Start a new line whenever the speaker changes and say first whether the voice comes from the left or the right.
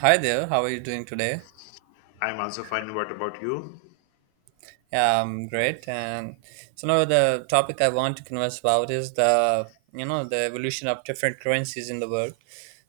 right: Hi there, how are you doing today?
left: I'm also fine. What about you?
right: Yeah, I'm great. And so now the topic I want to converse about is the you know the evolution of different currencies in the world.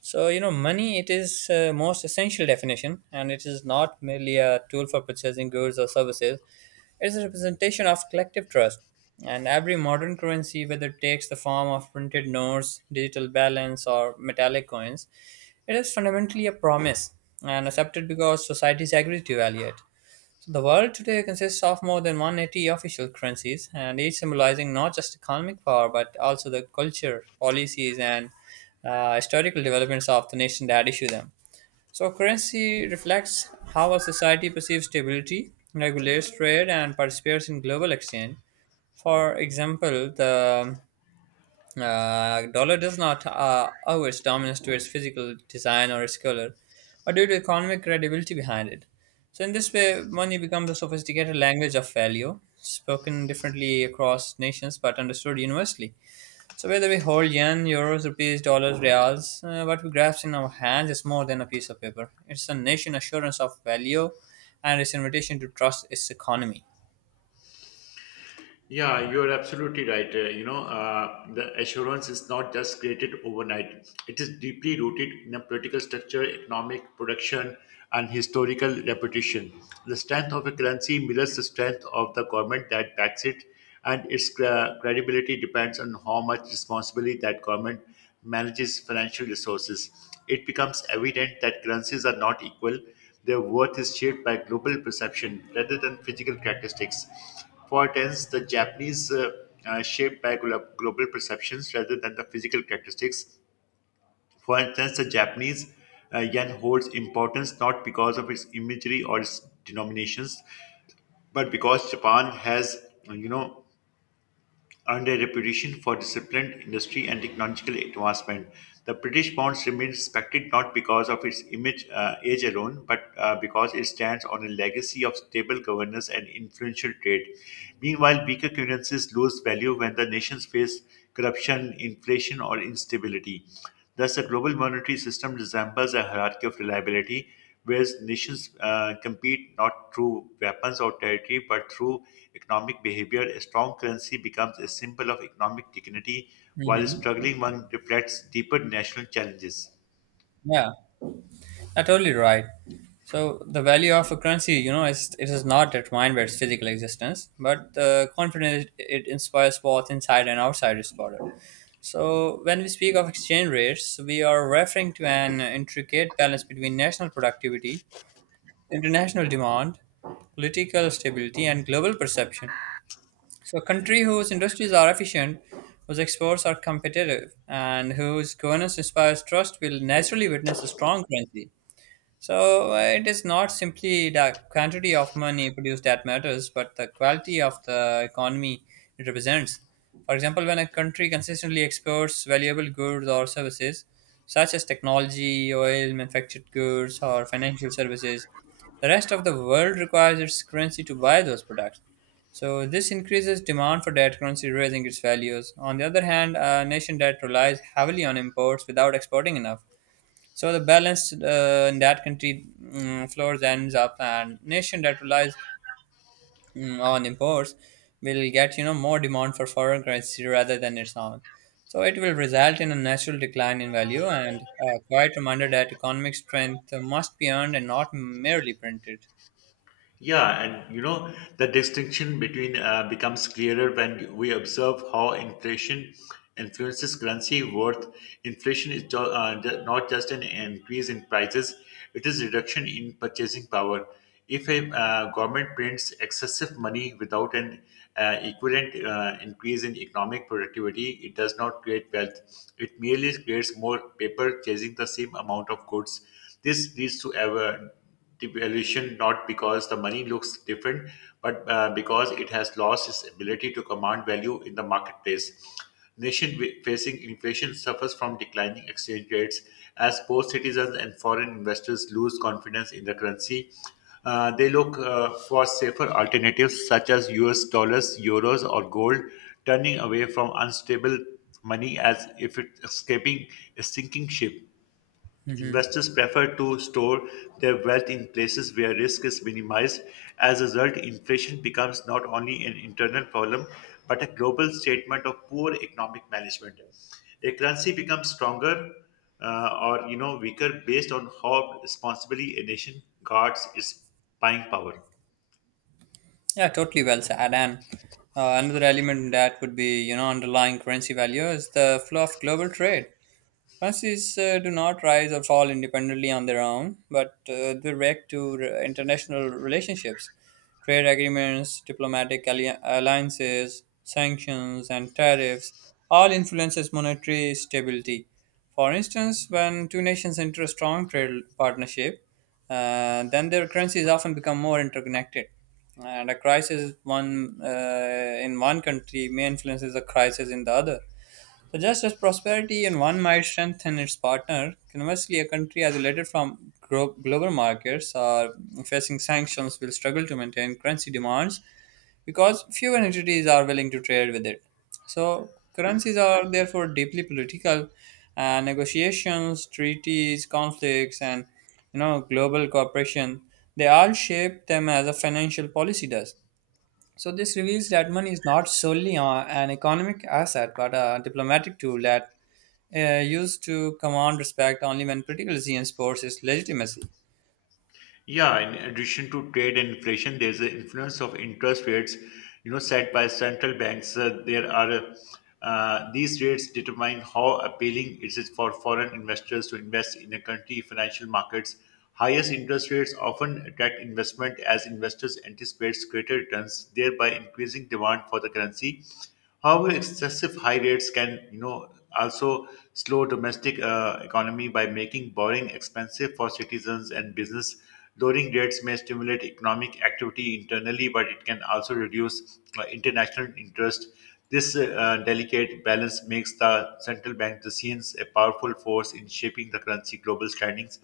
right: So money, it is most essential definition, and it is not merely a tool for purchasing goods or services. It is a representation of collective trust. And every modern currency, whether it takes the form of printed notes, digital balance, or metallic coins, it is fundamentally a promise and accepted because societies agree to value it. So the world today consists of more than 180 official currencies, and each symbolizing not just economic power but also the culture, policies, and historical developments of the nation that issue them. So currency reflects how a society perceives stability, regulates trade, and participates in global exchange. For example, the dollar does not owe its dominance to its physical design or its color, but due to economic credibility behind it. So, in this way, money becomes a sophisticated language of value, spoken differently across nations but understood universally. So, whether we hold yen, euros, rupees, dollars, reals, what we grasp in our hands is more than a piece of paper. It's a nation assurance of value and its invitation to trust its economy.
left: Yeah, you're absolutely right. The assurance is not just created overnight. It is deeply rooted in a political structure, economic production, and historical reputation. The strength of a currency mirrors the strength of the government that backs it, and its credibility depends on how much responsibility that government manages financial resources. It becomes evident that currencies are not equal. Their worth is shaped by global perception rather than physical characteristics. For instance, the Japanese shaped by global perceptions rather than the physical characteristics. For instance, the Japanese yen holds importance not because of its imagery or its denominations, but because Japan has, you know, earned a reputation for disciplined industry and technological advancement. The British pound remains respected not because of its image age alone, but because it stands on a legacy of stable governance and influential trade. Meanwhile, weaker currencies lose value when the nations face corruption, inflation, or instability. Thus, the global monetary system resembles a hierarchy of reliability, whereas nations compete not through weapons or territory but through economic behavior. A strong currency becomes a symbol of economic dignity, while a
right: Hmm.
left: struggling one reflects deeper national challenges.
right: Yeah. You're totally right. So the value of a currency, is it is not determined by its physical existence, but the confidence it inspires both inside and outside its border. So when we speak of exchange rates, we are referring to an intricate balance between national productivity, international demand, political stability, and global perception. So a country whose industries are efficient, whose exports are competitive, and whose governance inspires trust will naturally witness a strong currency. So it is not simply the quantity of money produced that matters, but the quality of the economy it represents. For example, when a country consistently exports valuable goods or services, such as technology, oil, manufactured goods, or financial services, the rest of the world requires its currency to buy those products. So this increases demand for that currency, raising its values. On the other hand, a nation that relies heavily on imports without exporting enough, so the balance in that country floors ends up, and nation that relies on imports will get more demand for foreign currency rather than its own. So it will result in a natural decline in value, and a quiet reminder that economic strength must be earned and not merely printed.
left: Yeah, and you know, the distinction between becomes clearer when we observe how inflation influences currency worth. Inflation is not just an increase in prices, it is reduction in purchasing power. If a government prints excessive money without an equivalent increase in economic productivity, it does not create wealth. It merely creates more paper chasing the same amount of goods. This leads to ever the valuation not because the money looks different, but because it has lost its ability to command value in the marketplace. Facing inflation suffers from declining exchange rates as both citizens and foreign investors lose confidence in the currency. They look for safer alternatives such as US dollars, euros, or gold, turning away from unstable money as if it's escaping a sinking ship.
right: Hmm.
left: Investors prefer to store their wealth in places where risk is minimized. As a result, inflation becomes not only an internal problem, but a global statement of poor economic management. A currency becomes stronger or weaker based on how responsibly a nation guards its buying power.
right: Yeah, totally well said. And another element that would be underlying currency value is the flow of global trade. Masses do not rise or fall independently on their own, but they react to international relationships, trade agreements, diplomatic alliances, sanctions, and tariffs. All influences monetary stability. For instance, when two nations enter a strong trade partnership, then their currencies often become more interconnected. And a crisis one in one country may influences a crisis in the other. So just as prosperity in one might strengthen its partner, conversely, a country isolated from global markets or facing sanctions will struggle to maintain currency demands because fewer entities are willing to trade with it. So currencies are therefore deeply political, and negotiations, treaties, conflicts, and global cooperation, they all shape them as a financial policy does. So this reveals that money is not solely an economic asset, but a diplomatic tool that used to command respect only when critical and supports its legitimacy.
left: Yeah, in addition to trade and inflation, there's the influence of interest rates, set by central banks. There are These rates determine how appealing it is for foreign investors to invest in a country financial markets. Highest interest rates often attract investment as investors anticipate greater returns, thereby increasing demand for the currency. However, excessive high rates can, also slow domestic economy by making borrowing expensive for citizens and business. Lowering rates may stimulate economic activity internally, but it can also reduce international interest. This delicate balance makes the central bank decisions a powerful force in shaping the currency global standings.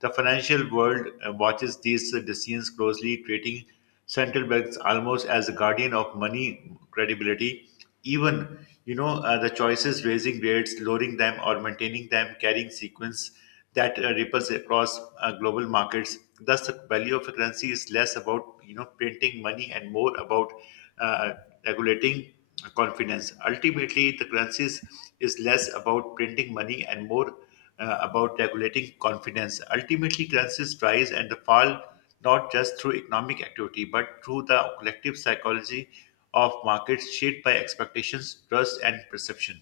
left: The financial world watches these decisions closely, treating central banks almost as a guardian of money credibility. Even the choices raising rates, lowering them, or maintaining them carrying sequence that ripples across global markets. Thus, the value of a currency is less about printing money and more about uh, regulating confidence. Ultimately, the currencies is less about printing money and more about regulating confidence. Ultimately, currencies rise and fall not just through economic activity but through the collective psychology of markets shaped by expectations, trust, and perception.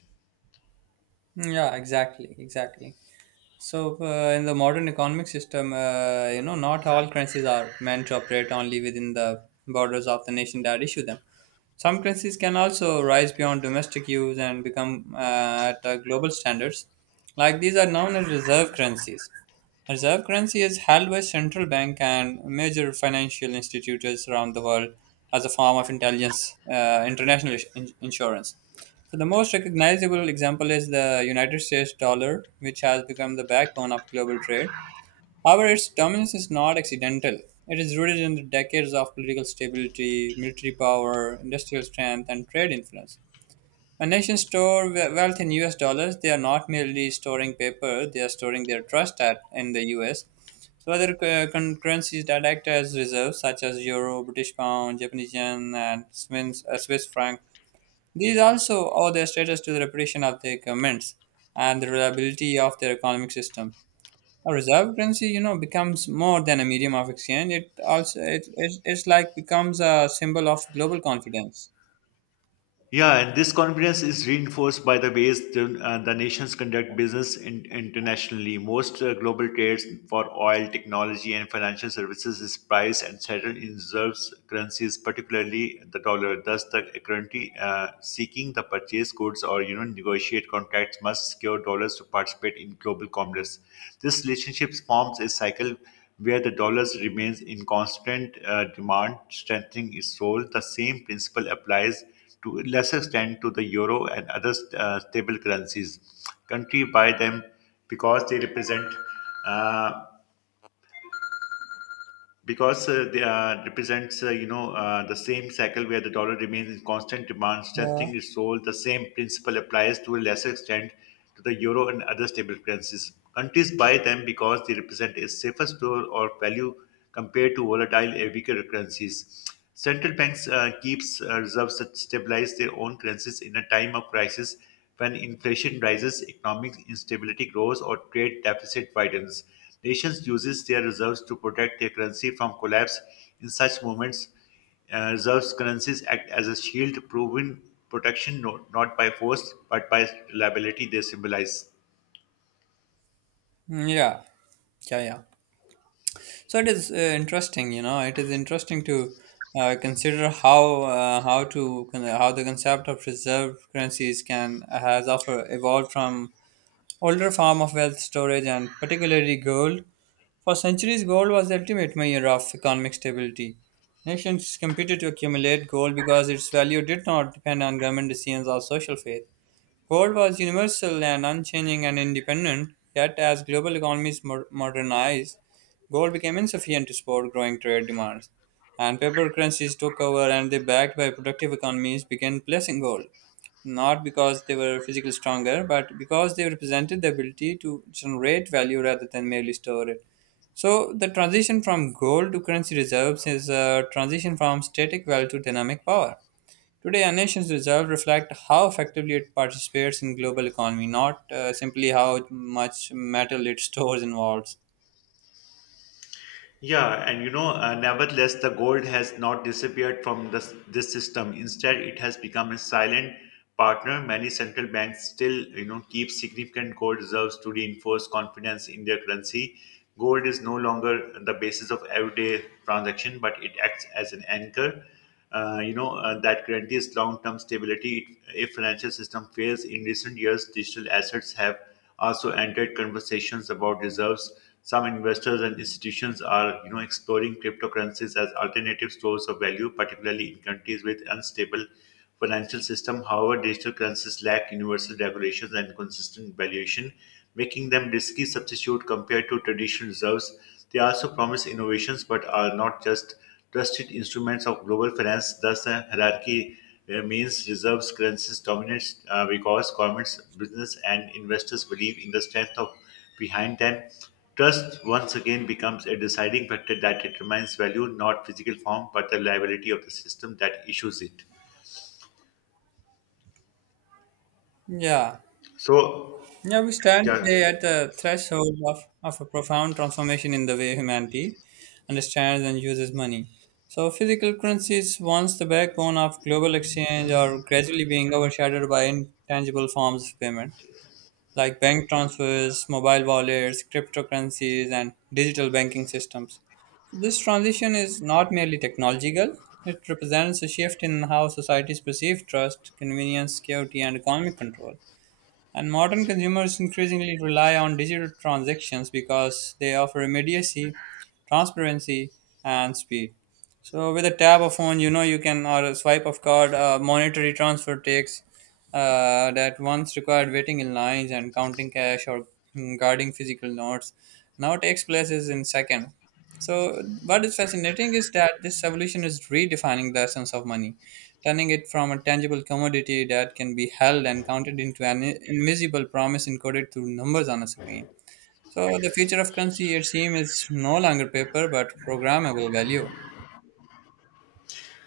right: Yeah, exactly, exactly. So, in the modern economic system, not all currencies are meant to operate only within the borders of the nation that issue them. Some currencies can also rise beyond domestic use and become at global standards. Like, these are known as reserve currencies. A reserve currency is held by central bank and major financial institutions around the world as a form of intelligence, international insurance. So the most recognizable example is the United States dollar, which has become the backbone of global trade. However, its dominance is not accidental. It is rooted in the decades of political stability, military power, industrial strength, and trade influence. When nations store wealth in US dollars, they are not merely storing paper, they are storing their trust at, in the US. So other currencies that act as reserves, such as euro, British pound, Japanese yen, and Swiss franc, these also owe their status to the reputation of their governments and the reliability of their economic system. A reserve currency, becomes more than a medium of exchange. It also it's like becomes a symbol of global confidence.
left: Yeah, and this confidence is reinforced by the ways the nations conduct business in, internationally. Most global trades for oil, technology, and financial services is priced and settled in reserve currencies, particularly the dollar. Thus, the currency seeking the purchase goods or negotiate contracts must secure dollars to participate in global commerce. This relationship forms a cycle where the dollar remains in constant demand, strengthening its role. The same principle applies to a lesser extent to the euro and other stable currencies. Country buy them because they represent uh, because they represents you know the same cycle where the dollar remains in constant demand,
right: Yeah.
left: strengthening its role. The same principle applies to a lesser extent to the euro and other stable currencies. Countries buy them because they represent a safer store or value compared to volatile and weaker currencies. Central banks keeps reserves that stabilize their own currencies in a time of crisis when inflation rises, economic instability grows, or trade deficit widens. Nations uses their reserves to protect their currency from collapse. In such moments, reserves currencies act as a shield, proving protection not by force but by reliability they symbolize.
right: Mm. Yeah. Yeah. Yeah. So it is interesting, it is interesting to consider how the concept of reserve currencies can has offer evolved from older form of wealth storage and particularly gold. For centuries, gold was the ultimate measure of economic stability. Nations competed to accumulate gold because its value did not depend on government decisions or social faith. Gold was universal and unchanging and independent, yet, as global economies modernized, gold became insufficient to support growing trade demands. And paper currencies took over, and they, backed by productive economies, began placing gold, not because they were physically stronger, but because they represented the ability to generate value rather than merely store it. So, the transition from gold to currency reserves is a transition from static wealth to dynamic power. Today, a nation's reserves reflect how effectively it participates in global economy, not simply how much metal it stores and vaults.
left: Nevertheless, the gold has not disappeared from this system. Instead, it has become a silent partner. Many central banks still, keep significant gold reserves to reinforce confidence in their currency. Gold is no longer the basis of everyday transaction, but it acts as an anchor that guarantees long-term stability if financial system fails in recent years digital assets have also entered conversations about reserves some investors and institutions are exploring cryptocurrencies as alternative stores of value particularly in countries with unstable financial system. However, digital currencies lack universal regulations and consistent valuation, making them risky substitute compared to traditional reserves. They also promise innovations but are not just trusted instruments of global finance. Thus, the hierarchy remains reserves currencies dominate because governments, business, and investors believe in the strength of behind them. Trust once again becomes a deciding factor that determines value, not physical form, but the liability of the system that issues it.
right: Yeah.
left: So,
right: Yeah, we stand
left: yeah,
right: today at the threshold of a profound transformation in the way humanity understands and uses money. So, physical currencies, once the backbone of global exchange, are gradually being overshadowed by intangible forms of payment, like bank transfers, mobile wallets, cryptocurrencies, and digital banking systems. So this transition is not merely technological, it represents a shift in how societies perceive trust, convenience, security, and economic control. And modern consumers increasingly rely on digital transactions because they offer immediacy, transparency, and speed. So with a tap of phone, you can or a swipe of card. Monetary transfer takes that once required waiting in lines and counting cash or guarding physical notes. Now takes places in seconds. So what is fascinating is that this evolution is redefining the essence of money, turning it from a tangible commodity that can be held and counted into an invisible promise encoded through numbers on a screen. So the future of currency, it seems, is no longer paper but programmable value.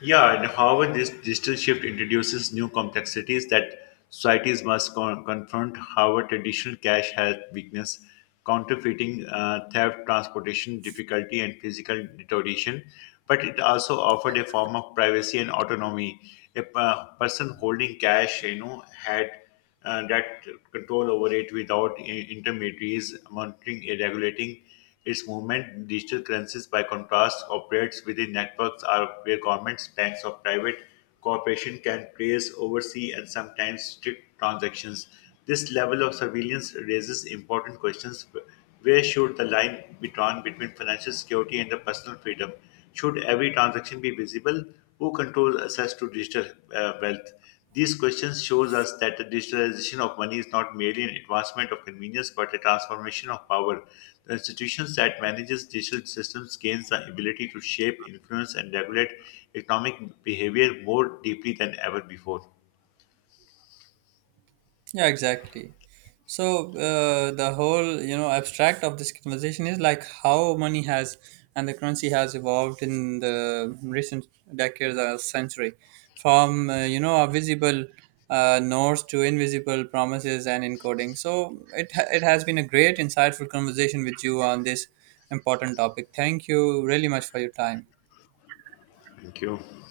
left: yeah, and however, this digital shift introduces new complexities that societies must confront. However, traditional cash has weakness, counterfeiting, theft, transportation difficulty, and physical deterioration. But it also offered a form of privacy and autonomy. A person holding cash, had that control over it without intermediaries monitoring and regulating its movement. Digital currencies, by contrast, operates within networks are where governments, banks, or private corporations can trace, oversee, and sometimes strict transactions. This level of surveillance raises important questions: where should the line be drawn between financial security and the personal freedom? Should every transaction be visible? Who controls access to digital wealth? These questions shows us that the digitalization of money is not merely an advancement of convenience but a transformation of power. The institutions that manages digital systems gains the ability to shape, influence and regulate economic behavior more deeply than ever before.
right: Yeah, exactly. So the whole abstract of this conversation is like how money has and the currency has evolved in the recent decades or century, from a visible notes to invisible promises and encoding. So it has been a great insightful conversation with you on this important topic. Thank you really much for your time.
left: Thank you.